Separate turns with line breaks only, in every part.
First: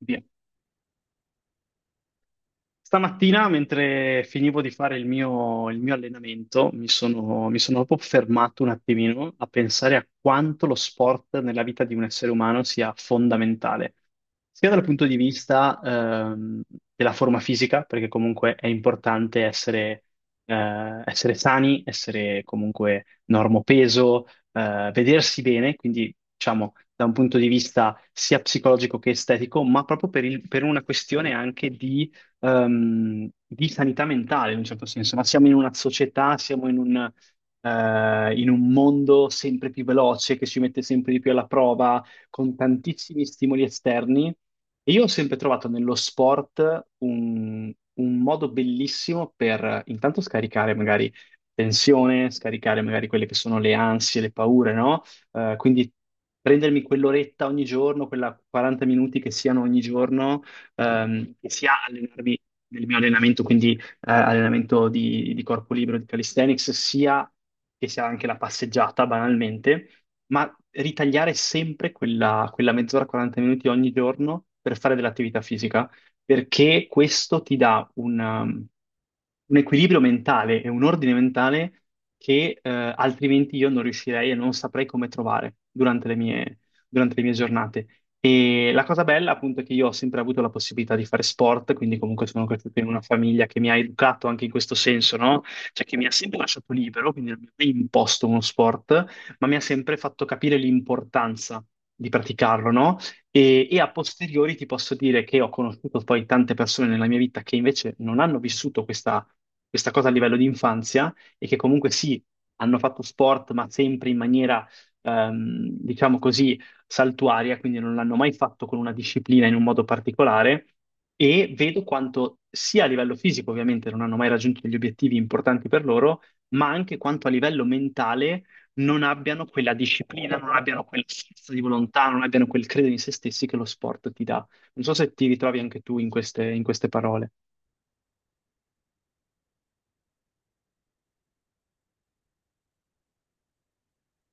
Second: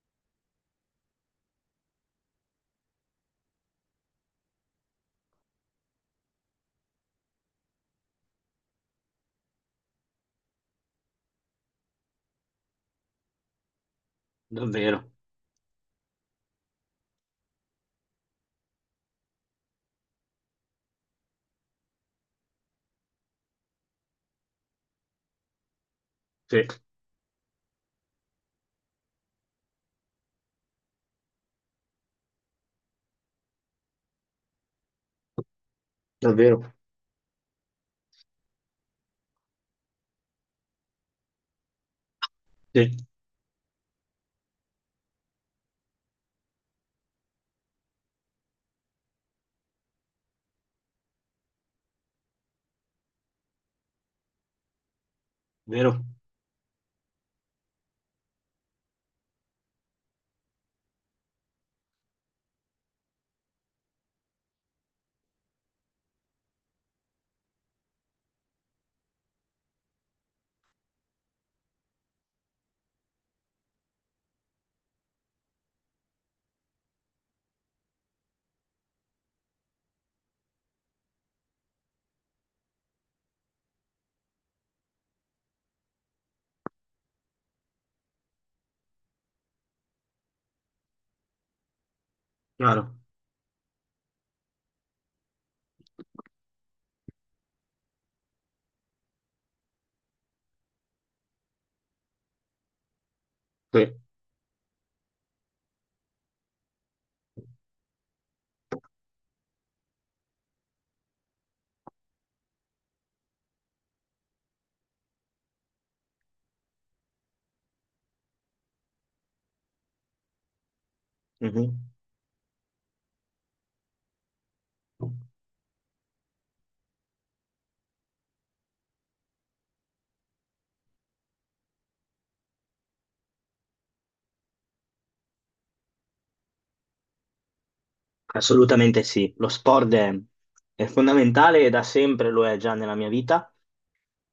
Via. Stamattina, mentre finivo di fare il mio allenamento, mi sono proprio fermato un attimino a pensare a quanto lo sport nella vita di un essere umano sia fondamentale, sia dal punto
Davvero?
di vista della forma fisica, perché comunque è importante essere, essere sani, essere comunque normopeso, vedersi bene, quindi
Sì.
diciamo da un punto di vista sia psicologico che estetico, ma proprio per una questione anche di sanità mentale in un certo senso. Ma siamo in una società,
Davvero?
in un mondo sempre più veloce che ci mette sempre di più alla prova con
Sì.
tantissimi stimoli esterni. E io ho sempre trovato nello sport un modo bellissimo per intanto scaricare magari tensione, scaricare magari quelle che sono le ansie, le paure, no? Quindi
Vero?
prendermi quell'oretta ogni giorno, quella 40 minuti che siano ogni giorno sia allenarmi nel mio allenamento, quindi allenamento di corpo libero, di calisthenics, sia che sia anche la passeggiata, banalmente, ma ritagliare sempre quella mezz'ora, 40 minuti ogni giorno per fare dell'attività fisica, perché questo ti dà un equilibrio mentale e un ordine mentale che altrimenti io non riuscirei e non saprei come trovare durante le mie giornate. E la cosa bella, appunto, è che io ho sempre avuto la possibilità di fare sport, quindi comunque sono cresciuto in
Chiaro?
una famiglia che mi ha educato anche in questo senso, no? Cioè che mi ha sempre lasciato libero, quindi non mi ha mai imposto uno sport, ma mi ha sempre fatto capire l'importanza di praticarlo, no? E a
Sì.
posteriori ti posso dire che ho conosciuto poi tante persone nella mia vita che invece non hanno vissuto questa cosa a livello di infanzia, e che comunque sì, hanno fatto sport, ma sempre in maniera diciamo così, saltuaria, quindi non l'hanno mai fatto con una disciplina in un modo particolare, e vedo
Mhm.
quanto sia a livello fisico, ovviamente non hanno mai raggiunto degli obiettivi importanti per loro, ma anche quanto a livello mentale non abbiano quella disciplina, non abbiano quella forza di volontà, non abbiano quel credere in se stessi che lo sport ti dà. Non so se ti ritrovi anche tu in in queste parole.
Assolutamente sì, lo sport è fondamentale e da sempre lo è già nella mia vita.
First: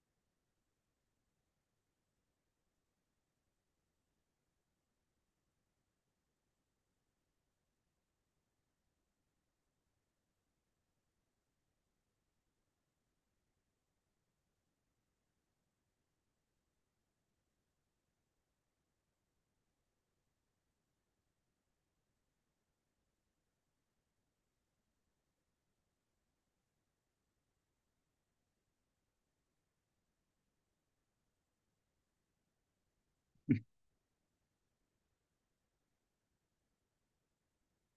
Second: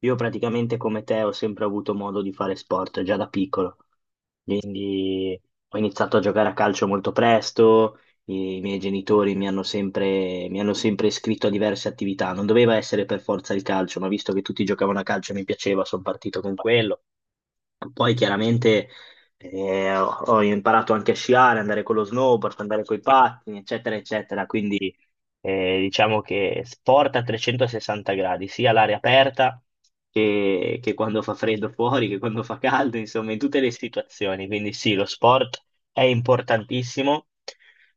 Io praticamente come te ho sempre avuto modo di fare sport già da piccolo, quindi ho iniziato a giocare a calcio molto presto, i miei genitori mi hanno sempre iscritto a diverse attività, non doveva essere per forza il calcio, ma visto che tutti giocavano a calcio e mi piaceva, sono partito con quello. Poi chiaramente ho imparato anche a sciare, andare con lo snowboard, andare con i pattini, eccetera, eccetera. Quindi diciamo che sport a 360 gradi, sia all'aria aperta che quando fa freddo fuori, che quando fa caldo, insomma, in tutte le situazioni. Quindi sì, lo sport è importantissimo.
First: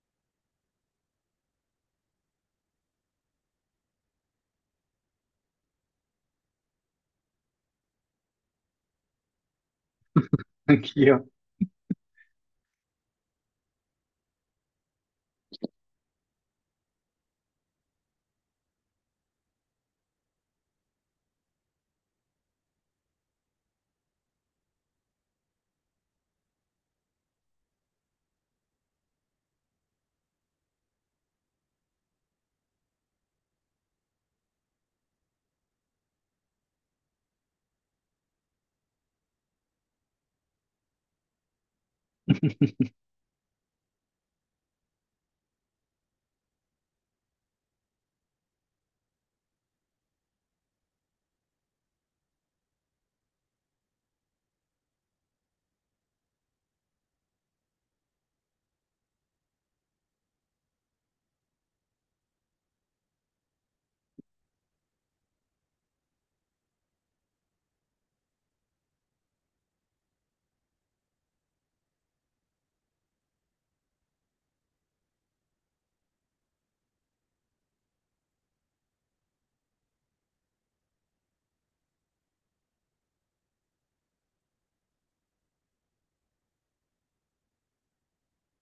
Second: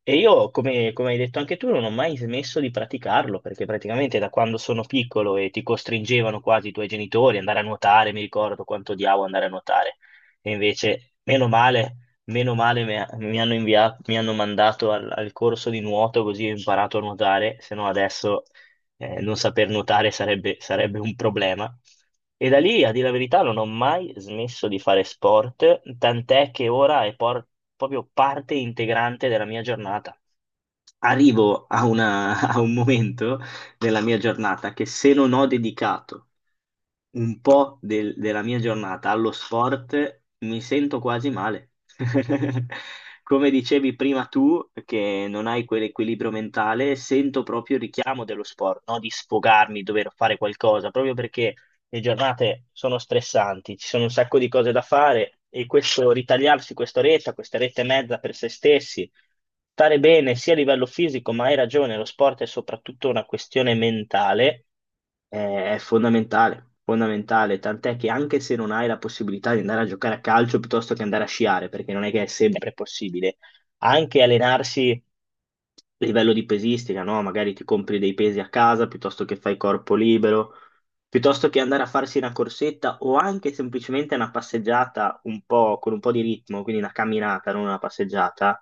E io, come, come hai detto anche tu, non ho mai smesso di praticarlo, perché praticamente da quando sono piccolo e ti costringevano quasi i tuoi genitori ad andare a nuotare, mi ricordo quanto odiavo andare a nuotare. E invece,
Anch'io.
meno male mi hanno mandato al corso di nuoto così ho imparato a nuotare, se no adesso non saper nuotare sarebbe, sarebbe un problema. E da lì, a dire la verità, non ho mai smesso di fare sport, tant'è che ora è proprio parte integrante della mia giornata. Arrivo a un momento della mia giornata che se non ho dedicato un po' della mia giornata allo sport, mi sento quasi male. Come dicevi prima tu, che non hai quell'equilibrio mentale, sento proprio il richiamo dello sport, no? Di sfogarmi, dover fare qualcosa, proprio perché le giornate sono stressanti, ci sono un sacco di cose da fare e questo ritagliarsi quest'oretta, quest'oretta e mezza per se stessi stare bene sia a livello fisico, ma hai ragione, lo sport è soprattutto una questione mentale, è fondamentale, fondamentale, tant'è che anche se non hai la possibilità di andare a giocare a calcio piuttosto che andare a sciare, perché non è che è sempre possibile, anche allenarsi a livello di pesistica, no? Magari ti compri dei pesi a casa piuttosto che fai corpo libero, piuttosto che andare a farsi una corsetta o anche semplicemente una passeggiata un po', con un po' di ritmo, quindi una camminata, non una passeggiata,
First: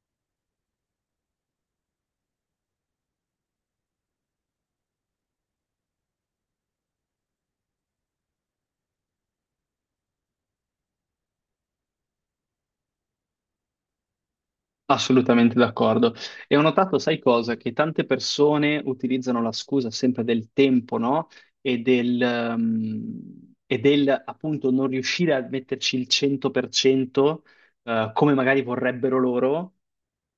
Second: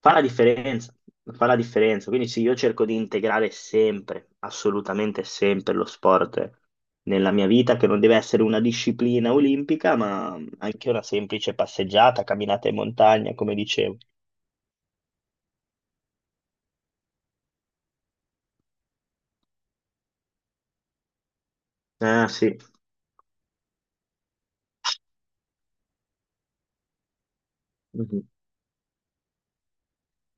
fa la differenza, fa la differenza. Quindi sì, io cerco di integrare sempre, assolutamente sempre lo sport nella mia vita, che non deve essere una disciplina olimpica, ma anche una semplice passeggiata, camminata in montagna, come dicevo.
Assolutamente d'accordo. E ho notato, sai cosa? Che tante persone utilizzano la scusa sempre del tempo, no?
Ah, sì.
E del appunto non riuscire a metterci il 100%,
Mhm.
come magari vorrebbero loro,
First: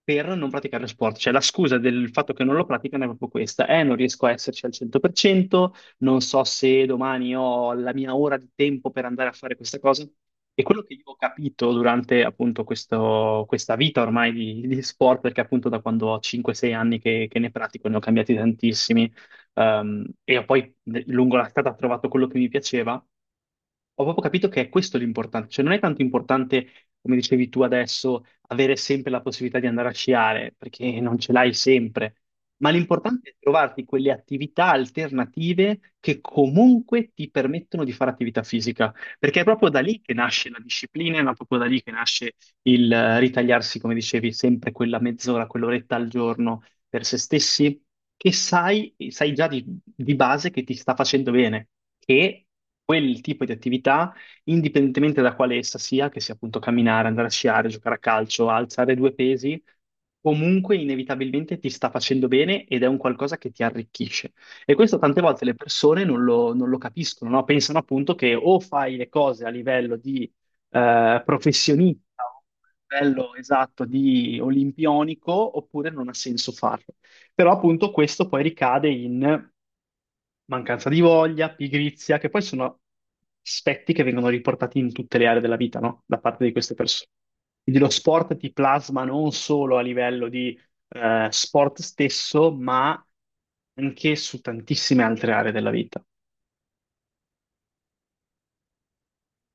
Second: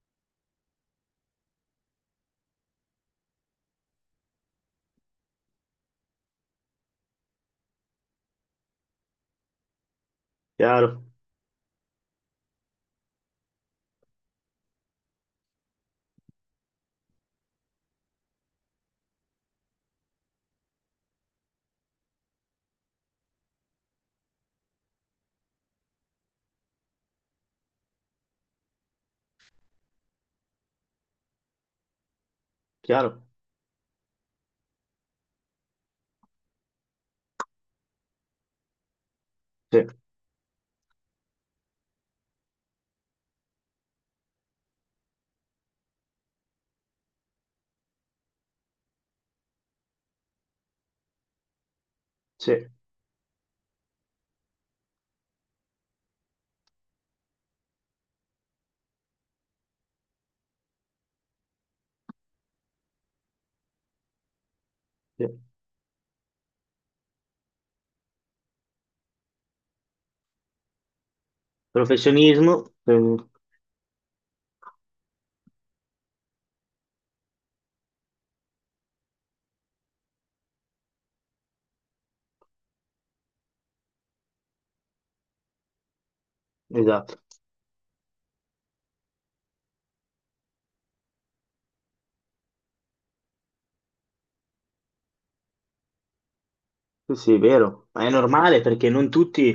per non praticare lo sport. Cioè la scusa del fatto che non lo praticano è proprio questa. Non riesco a esserci al 100%, non so se domani ho la mia ora di tempo per andare a fare questa cosa. E quello che io
Chiaro,
ho capito durante appunto questa vita ormai di sport, perché appunto da quando ho 5-6 anni che ne pratico, ne ho cambiati tantissimi, e ho poi lungo la strada ho trovato quello che mi piaceva, ho proprio capito che è questo l'importante. Cioè non è tanto importante, come dicevi tu adesso, avere sempre la possibilità di andare a sciare, perché non ce l'hai sempre, ma
chiaro,
l'importante è trovarti quelle attività alternative che comunque ti permettono di fare attività fisica, perché è proprio da
sì,
lì che nasce la disciplina, è proprio da lì che nasce il ritagliarsi, come dicevi, sempre quella mezz'ora, quell'oretta al giorno per se stessi, che sai, sai già di base che ti sta facendo bene, che
sì,
quel tipo di attività, indipendentemente da quale essa sia, che sia appunto camminare, andare a sciare, giocare a calcio, alzare due pesi, comunque inevitabilmente ti sta facendo bene ed è un qualcosa che ti arricchisce. E questo tante
sì.
volte le persone non lo capiscono, no? Pensano appunto che o fai le cose a livello di professionista, o
Professionismo,
a livello esatto di olimpionico, oppure non ha senso farlo. Però appunto questo poi ricade in mancanza di voglia, pigrizia, che poi sono aspetti che vengono riportati in tutte le aree della vita, no? Da parte di queste persone.
esatto.
Quindi lo sport ti plasma non solo a livello di sport stesso, ma anche su tantissime altre aree della vita.
Sì, sì, è vero, ma è normale perché non tutti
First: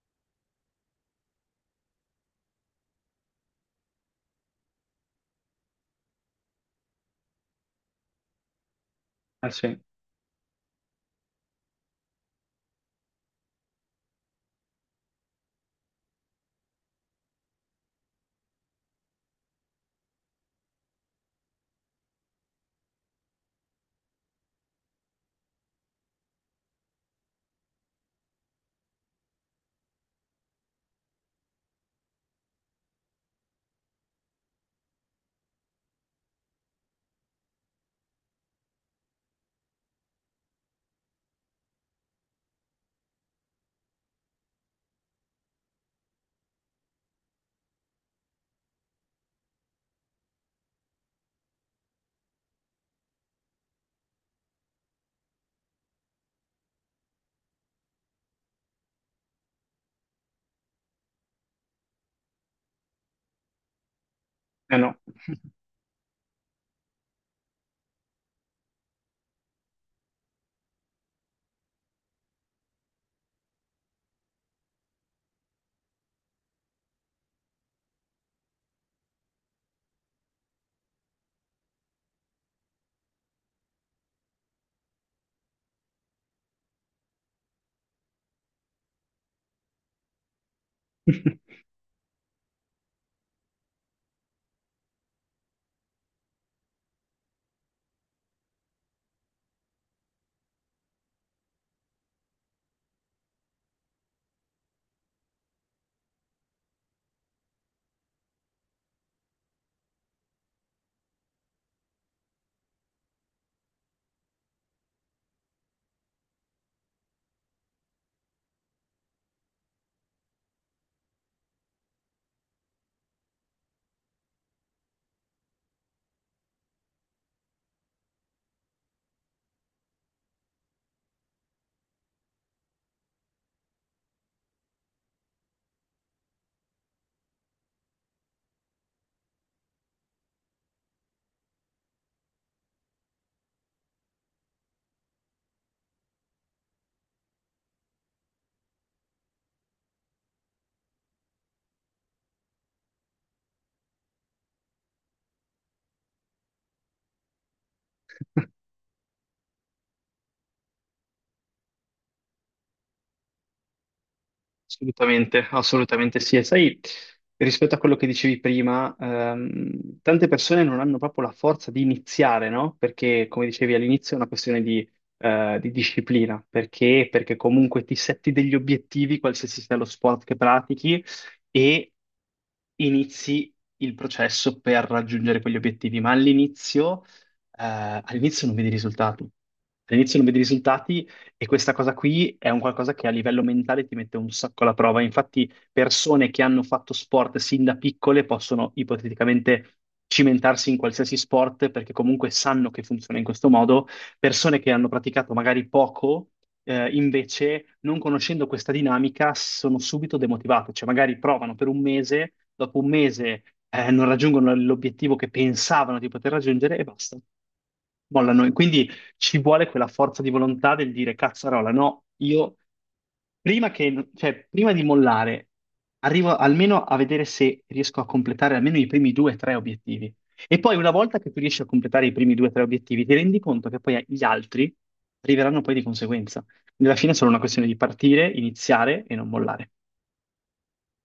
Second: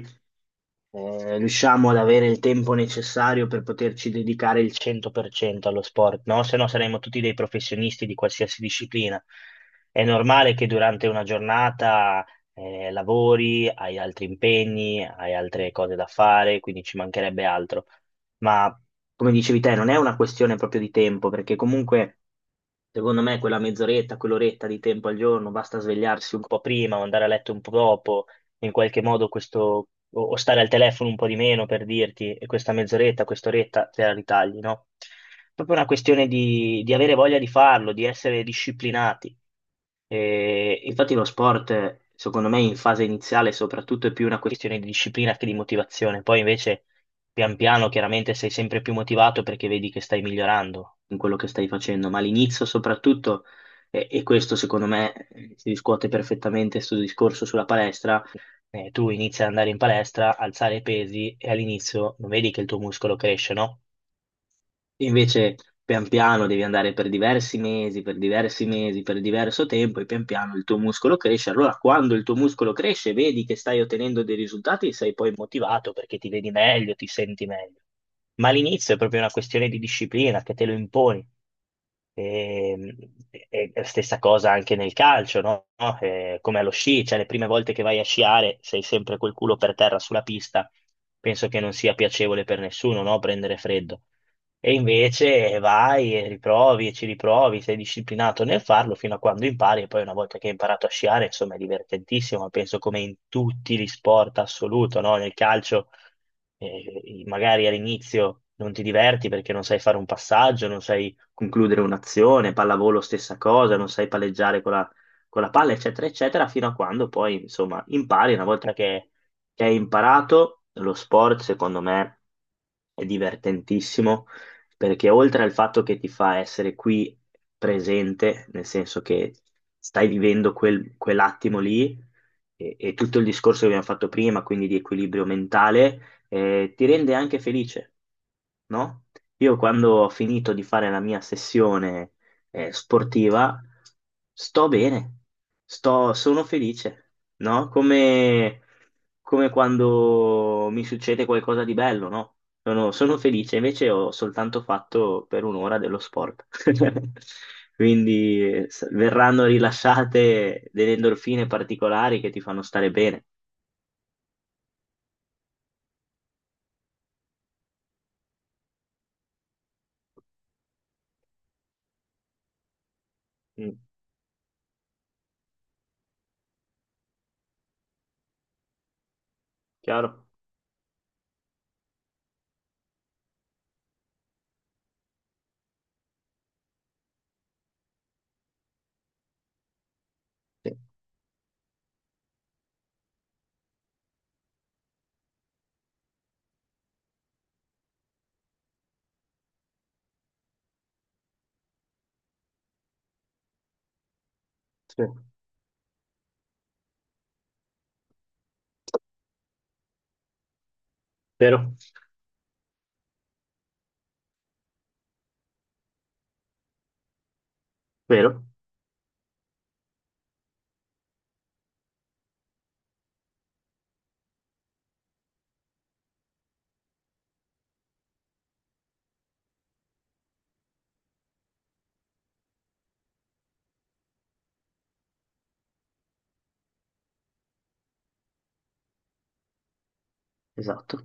riusciamo ad avere il tempo necessario per poterci dedicare il 100% allo sport, no? Se no saremmo tutti dei professionisti di qualsiasi disciplina.
Eh sì, eh
È normale che durante una giornata lavori, hai altri impegni, hai altre cose da fare, quindi ci mancherebbe altro. Ma come dicevi te, non è una questione proprio di tempo, perché comunque secondo me quella mezz'oretta, quell'oretta di tempo al giorno, basta svegliarsi un po' prima o andare a letto un po' dopo, in qualche modo questo, o stare al telefono un po' di meno per dirti, e questa mezz'oretta, quest'oretta te la ritagli, no? Proprio una questione di avere voglia di farlo, di essere disciplinati. E infatti lo sport, secondo me, in fase iniziale soprattutto è più una questione di disciplina che di motivazione. Poi invece pian piano chiaramente sei sempre più motivato perché vedi che stai migliorando in quello che stai facendo, ma all'inizio soprattutto, e questo secondo me si riscuote perfettamente sul discorso sulla palestra, tu inizi ad andare in palestra, alzare i pesi e all'inizio non vedi che il tuo muscolo cresce, no?
no.
Invece, pian piano devi andare per diversi mesi, per diversi mesi, per diverso tempo e pian piano il tuo muscolo cresce. Allora, quando il tuo muscolo cresce, vedi che stai ottenendo dei risultati, sei poi motivato perché ti vedi meglio, ti senti meglio. Ma all'inizio è proprio una questione di disciplina che te lo imponi. E, e stessa cosa anche nel calcio, no? No? Come allo sci, cioè le prime volte che vai a sciare sei sempre col culo per terra sulla pista, penso che non sia piacevole per nessuno, no? Prendere freddo. E invece vai e riprovi e ci riprovi, sei disciplinato nel farlo fino a quando impari e poi una volta che hai imparato a sciare, insomma, è divertentissimo, penso come in tutti gli sport assoluto, no? Nel calcio magari all'inizio non ti diverti perché non sai fare un passaggio, non sai concludere un'azione, pallavolo stessa cosa, non sai palleggiare con la, palla, eccetera, eccetera, fino a quando poi, insomma, impari. Una volta che hai imparato, lo sport, secondo me, è divertentissimo, perché oltre al fatto che ti fa essere qui presente, nel senso che stai vivendo quell'attimo lì, e tutto il discorso che abbiamo fatto prima, quindi di equilibrio mentale, ti rende anche felice, no? Io quando ho finito di fare la mia sessione sportiva, sto bene, sono felice, no? Come, come quando mi succede qualcosa di bello, no? Sono felice, invece ho soltanto fatto per un'ora dello sport. Quindi verranno rilasciate delle endorfine particolari che ti fanno stare bene.
Assolutamente, assolutamente sì. E sai, rispetto a quello che dicevi prima, tante persone non hanno proprio la forza di iniziare, no? Perché, come dicevi
Mm,
all'inizio, è una questione di disciplina. Perché? Perché comunque ti setti degli obiettivi, qualsiasi sia lo sport
chiaro?
che pratichi, e inizi il processo per raggiungere quegli obiettivi. Ma all'inizio, all'inizio non vedi risultati. All'inizio non vedi
Sì,
risultati, e questa cosa qui è un qualcosa che a livello mentale ti mette un sacco alla prova. Infatti, persone che hanno fatto sport sin da piccole possono ipoteticamente cimentarsi in qualsiasi sport, perché comunque sanno che funziona in questo modo. Persone che hanno
sì.
praticato magari poco, invece, non conoscendo questa dinamica, sono subito demotivate. Cioè, magari provano per
Vero?
un mese, dopo un mese, non raggiungono l'obiettivo che pensavano di poter raggiungere e basta, mollano.
Vero?
E quindi ci vuole quella forza di volontà del dire: cazzarola, no, io prima che, cioè, prima di mollare, arrivo almeno a vedere se riesco a completare almeno i primi due o tre obiettivi. E poi una volta che tu riesci a completare i primi due o tre obiettivi, ti rendi conto che poi gli altri arriveranno poi di conseguenza. Nella fine è solo una questione di partire, iniziare e non mollare.
Esatto.